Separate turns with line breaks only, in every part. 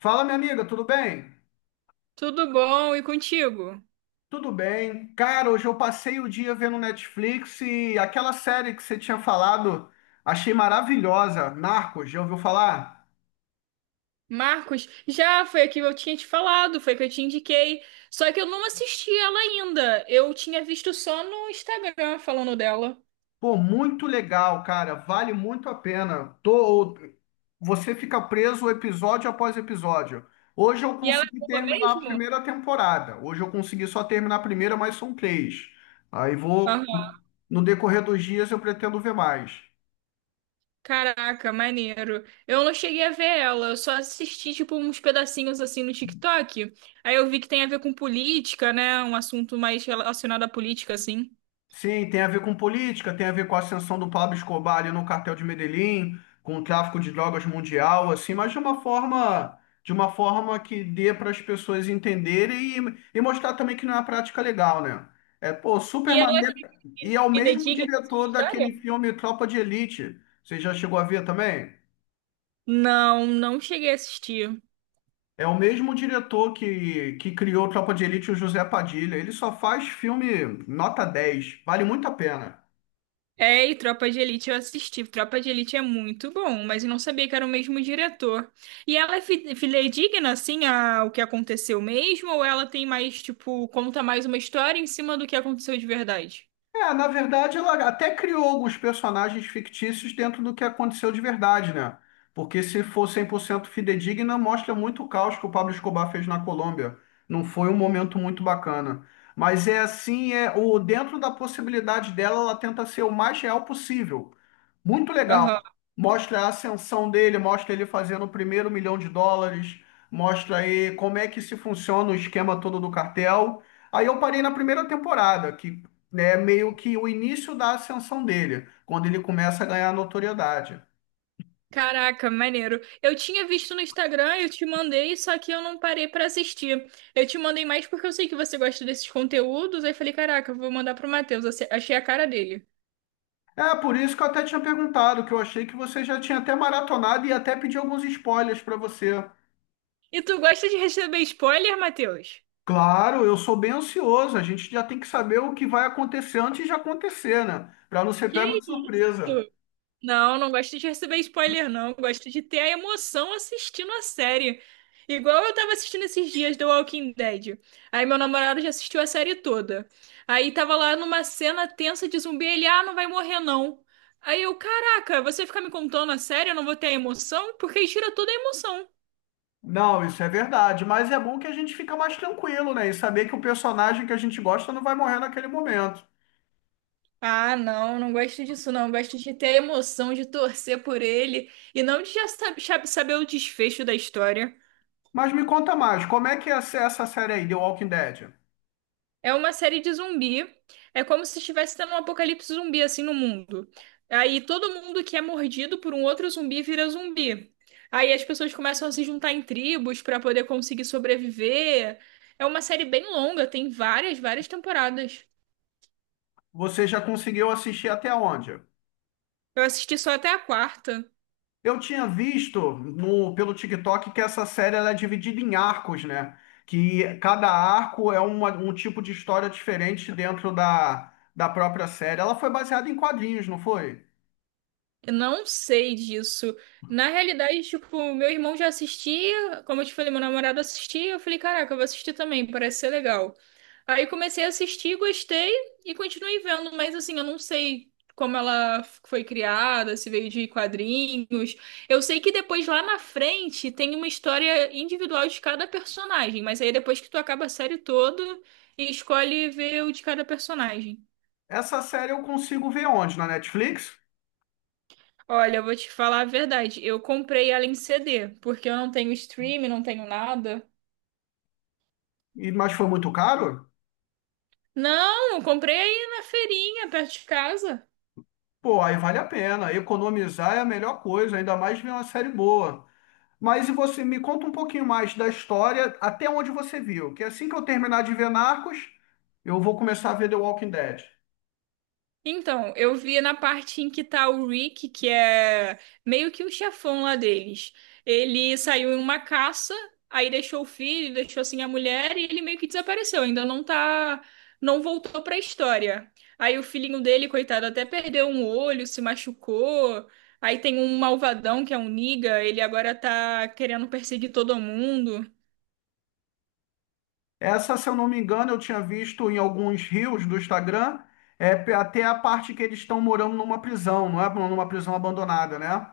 Fala, minha amiga, tudo bem?
Tudo bom? E contigo?
Tudo bem. Cara, hoje eu passei o dia vendo Netflix e aquela série que você tinha falado, achei maravilhosa. Narcos, já ouviu falar?
Marcos, já foi a que eu tinha te falado, foi a que eu te indiquei. Só que eu não assisti ela ainda. Eu tinha visto só no Instagram falando dela.
Pô, muito legal, cara. Vale muito a pena. Tô... Você fica preso episódio após episódio. Hoje eu
E ela é
consegui
boa
terminar a
mesmo?
primeira temporada. Hoje eu consegui só terminar a primeira, mas são três. Aí vou.
Aham.
No decorrer dos dias eu pretendo ver mais.
Caraca, maneiro. Eu não cheguei a ver ela, eu só assisti tipo uns pedacinhos assim no TikTok. Aí eu vi que tem a ver com política, né? Um assunto mais relacionado à política, assim.
Sim, tem a ver com política, tem a ver com a ascensão do Pablo Escobar ali no cartel de Medellín, com o tráfico de drogas mundial, assim, mas de uma forma que dê para as pessoas entenderem e, mostrar também que não é uma prática legal, né? É, pô, super
E ela é
maneiro. E é o mesmo
fidedigna
diretor
essa história?
daquele filme Tropa de Elite. Você já chegou a ver também?
Não, não cheguei a assistir.
É o mesmo diretor que criou Tropa de Elite, o José Padilha. Ele só faz filme nota 10. Vale muito a pena.
É, e Tropa de Elite eu assisti. Tropa de Elite é muito bom, mas eu não sabia que era o mesmo diretor. E ela é fidedigna, assim, ao que aconteceu mesmo, ou ela tem mais, tipo, conta mais uma história em cima do que aconteceu de verdade?
É, na verdade, ela até criou alguns personagens fictícios dentro do que aconteceu de verdade, né? Porque se for 100% fidedigna, mostra muito o caos que o Pablo Escobar fez na Colômbia. Não foi um momento muito bacana. Mas é assim, é o dentro da possibilidade dela, ela tenta ser o mais real possível. Muito legal.
Aham.
Mostra a ascensão dele, mostra ele fazendo o primeiro milhão de dólares, mostra aí como é que se funciona o esquema todo do cartel. Aí eu parei na primeira temporada, que né, meio que o início da ascensão dele, quando ele começa a ganhar notoriedade.
Caraca, maneiro. Eu tinha visto no Instagram, eu te mandei, só que eu não parei pra assistir. Eu te mandei mais porque eu sei que você gosta desses conteúdos, aí falei, caraca, eu vou mandar pro Matheus, achei a cara dele.
É por isso que eu até tinha perguntado, que eu achei que você já tinha até maratonado e até pedi alguns spoilers para você.
E tu gosta de receber spoiler, Matheus?
Claro, eu sou bem ansioso, a gente já tem que saber o que vai acontecer antes de acontecer, né? Para não ser pego
Que
de surpresa.
isso? Não, não gosto de receber spoiler, não. Gosto de ter a emoção assistindo a série. Igual eu tava assistindo esses dias The Walking Dead. Aí meu namorado já assistiu a série toda. Aí tava lá numa cena tensa de zumbi, ele, ah, não vai morrer não. Aí eu, caraca, você fica me contando a série, eu não vou ter a emoção? Porque aí tira toda a emoção.
Não, isso é verdade, mas é bom que a gente fica mais tranquilo, né? E saber que o personagem que a gente gosta não vai morrer naquele momento.
Ah, não, não gosto disso, não. Gosto de ter a emoção de torcer por ele e não de já saber o desfecho da história.
Mas me conta mais, como é que é essa série aí, The Walking Dead?
É uma série de zumbi. É como se estivesse tendo um apocalipse zumbi assim no mundo. Aí todo mundo que é mordido por um outro zumbi vira zumbi. Aí as pessoas começam a se juntar em tribos para poder conseguir sobreviver. É uma série bem longa, tem várias, várias temporadas.
Você já conseguiu assistir até onde?
Eu assisti só até a quarta.
Eu tinha visto no, pelo TikTok, que essa série ela é dividida em arcos, né? Que cada arco é um tipo de história diferente dentro da própria série. Ela foi baseada em quadrinhos, não foi?
Eu não sei disso. Na realidade, tipo, meu irmão já assistia, como eu te falei, meu namorado assistia, eu falei, caraca, eu vou assistir também, parece ser legal. Aí comecei a assistir, gostei e continuei vendo, mas assim, eu não sei como ela foi criada, se veio de quadrinhos. Eu sei que depois lá na frente tem uma história individual de cada personagem, mas aí depois que tu acaba a série toda, escolhe ver o de cada personagem.
Essa série eu consigo ver onde? Na Netflix?
Olha, eu vou te falar a verdade. Eu comprei ela em CD, porque eu não tenho stream, não tenho nada.
E- mas foi muito caro?
Não, eu comprei aí na feirinha, perto de casa.
Pô, aí vale a pena. Economizar é a melhor coisa, ainda mais ver uma série boa. Mas e você me conta um pouquinho mais da história, até onde você viu, que assim que eu terminar de ver Narcos, eu vou começar a ver The Walking Dead.
Então, eu vi na parte em que tá o Rick, que é meio que o chefão lá deles. Ele saiu em uma caça, aí deixou o filho, deixou assim a mulher e ele meio que desapareceu. Ainda não tá, não voltou pra história. Aí o filhinho dele, coitado, até perdeu um olho, se machucou. Aí tem um malvadão que é um Niga, ele agora tá querendo perseguir todo mundo.
Essa, se eu não me engano, eu tinha visto em alguns reels do Instagram, é, até a parte que eles estão morando numa prisão, não é? Numa prisão abandonada, né?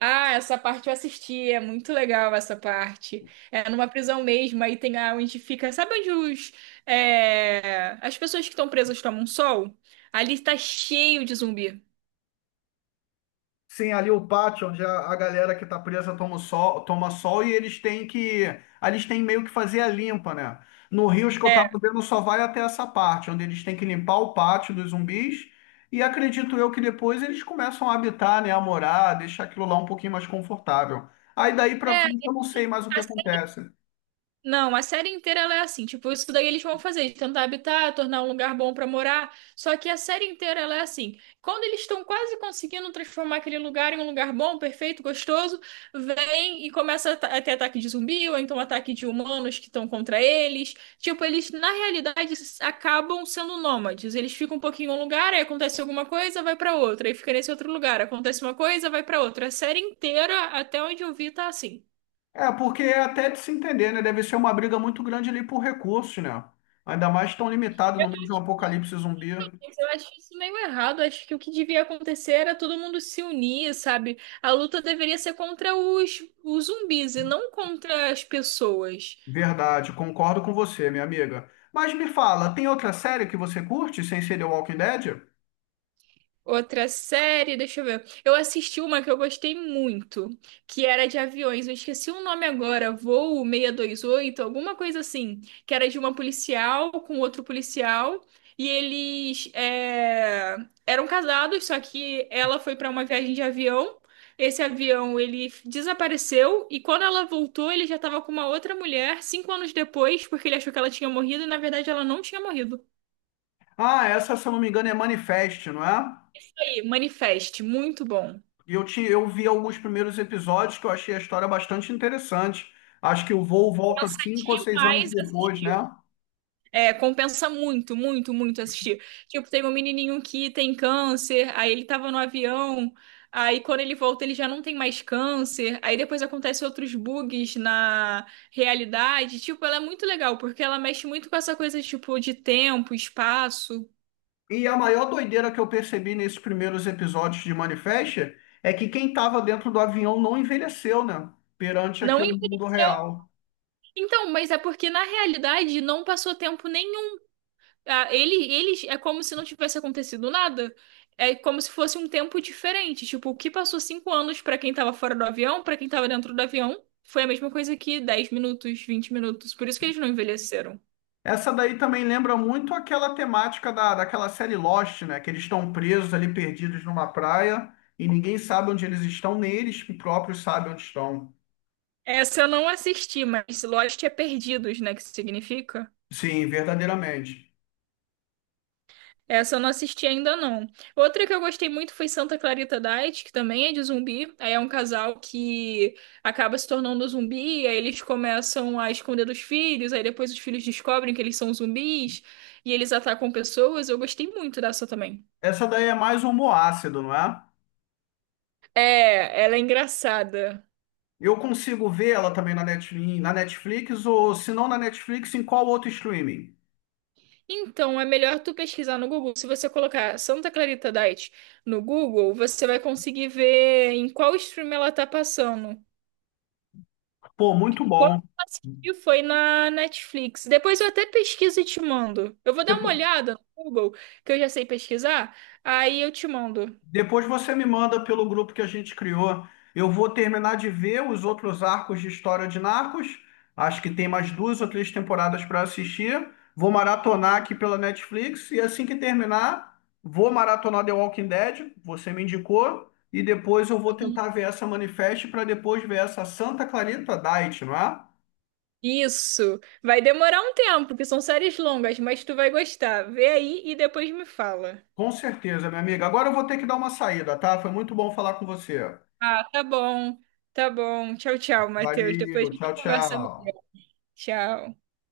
Ah, essa parte eu assisti, é muito legal essa parte. É numa prisão mesmo, aí tem a onde fica. Sabe onde os, é, as pessoas que estão presas tomam sol? Ali está cheio de zumbi.
Sim, ali o pátio, onde a galera que tá presa toma o sol, toma sol e eles têm que. Ali eles têm meio que fazer a limpa, né? No Rio, os que eu tava
É.
vendo só vai até essa parte, onde eles têm que limpar o pátio dos zumbis. E acredito eu que depois eles começam a habitar, né? A morar, deixar aquilo lá um pouquinho mais confortável. Aí daí pra
É,
frente eu não sei
assim,
mais o que acontece.
não, a série inteira ela é assim, tipo, isso daí eles vão fazer, tentar habitar, tornar um lugar bom pra morar. Só que a série inteira ela é assim. Quando eles estão quase conseguindo transformar aquele lugar em um lugar bom, perfeito, gostoso, vem e começa a a ter ataque de zumbi ou então ataque de humanos que estão contra eles. Tipo, eles na realidade acabam sendo nômades. Eles ficam um pouquinho em um lugar, aí acontece alguma coisa, vai pra outra, aí fica nesse outro lugar, acontece uma coisa, vai pra outra. A série inteira, até onde eu vi, tá assim.
É, porque é até de se entender, né? Deve ser uma briga muito grande ali por recursos, né? Ainda mais tão limitado no meio de um apocalipse zumbi.
Mas eu acho isso meio errado. Acho que o que devia acontecer era todo mundo se unir, sabe? A luta deveria ser contra os zumbis e não contra as pessoas.
Verdade, concordo com você, minha amiga. Mas me fala, tem outra série que você curte sem ser The Walking Dead?
Outra série, deixa eu ver. Eu assisti uma que eu gostei muito, que era de aviões. Eu esqueci o nome agora, Voo seiscentos e vinte e oito alguma coisa assim, que era de uma policial com outro policial e eles é, eram casados, só que ela foi para uma viagem de avião. Esse avião ele desapareceu e quando ela voltou, ele já estava com uma outra mulher 5 anos depois, porque ele achou que ela tinha morrido e na verdade ela não tinha morrido.
Ah, essa, se eu não me engano, é Manifest, não é?
Aí, Manifest, muito bom.
Eu vi alguns primeiros episódios que eu achei a história bastante interessante. Acho que o voo volta
Compensa
5 ou 6 anos
demais
depois,
assistir.
né?
É, compensa muito, muito, muito assistir. Tipo, tem um menininho que tem câncer, aí ele tava no avião, aí quando ele volta ele já não tem mais câncer, aí depois acontecem outros bugs na realidade. Tipo, ela é muito legal, porque ela mexe muito com essa coisa, tipo, de tempo, espaço.
E a maior doideira que eu percebi nesses primeiros episódios de Manifest é que quem estava dentro do avião não envelheceu, né? Perante
Não
aqui o mundo
envelheceu.
real.
Então, mas é porque na realidade não passou tempo nenhum. Ah, ele é como se não tivesse acontecido nada. É como se fosse um tempo diferente. Tipo, o que passou 5 anos pra quem tava fora do avião, pra quem tava dentro do avião, foi a mesma coisa que 10 minutos, 20 minutos. Por isso que eles não envelheceram.
Essa daí também lembra muito aquela temática daquela série Lost, né? Que eles estão presos ali, perdidos numa praia, e ninguém sabe onde eles estão, nem eles próprios sabem onde estão.
Essa eu não assisti, mas Lost é perdidos, né? Que significa?
Sim, verdadeiramente.
Essa eu não assisti ainda não. Outra que eu gostei muito foi Santa Clarita Diet, que também é de zumbi. Aí é um casal que acaba se tornando zumbi, aí eles começam a esconder dos filhos, aí depois os filhos descobrem que eles são zumbis e eles atacam pessoas. Eu gostei muito dessa também.
Essa daí é mais homoácido, não é?
É, ela é engraçada.
Eu consigo ver ela também na Netflix, ou se não na Netflix, em qual outro streaming?
Então, é melhor tu pesquisar no Google. Se você colocar Santa Clarita Diet no Google, você vai conseguir ver em qual stream ela tá passando.
Pô, muito
Quando
bom.
eu assisti foi na Netflix. Depois eu até pesquiso e te mando. Eu vou dar uma
Depo-
olhada no Google, que eu já sei pesquisar, aí eu te mando.
Depois você me manda pelo grupo que a gente criou. Eu vou terminar de ver os outros arcos de história de Narcos. Acho que tem mais duas ou três temporadas para assistir. Vou maratonar aqui pela Netflix e assim que terminar, vou maratonar The Walking Dead. Você me indicou. E depois eu vou tentar ver essa Manifest para depois ver essa Santa Clarita Diet, não é?
Isso. Vai demorar um tempo, porque são séries longas, mas tu vai gostar. Vê aí e depois me fala.
Com certeza, minha amiga. Agora eu vou ter que dar uma saída, tá? Foi muito bom falar com você.
Ah, tá bom. Tá bom. Tchau, tchau, Matheus. Depois
Valeu,
a gente
tchau,
conversa
tchau.
melhor. Tchau.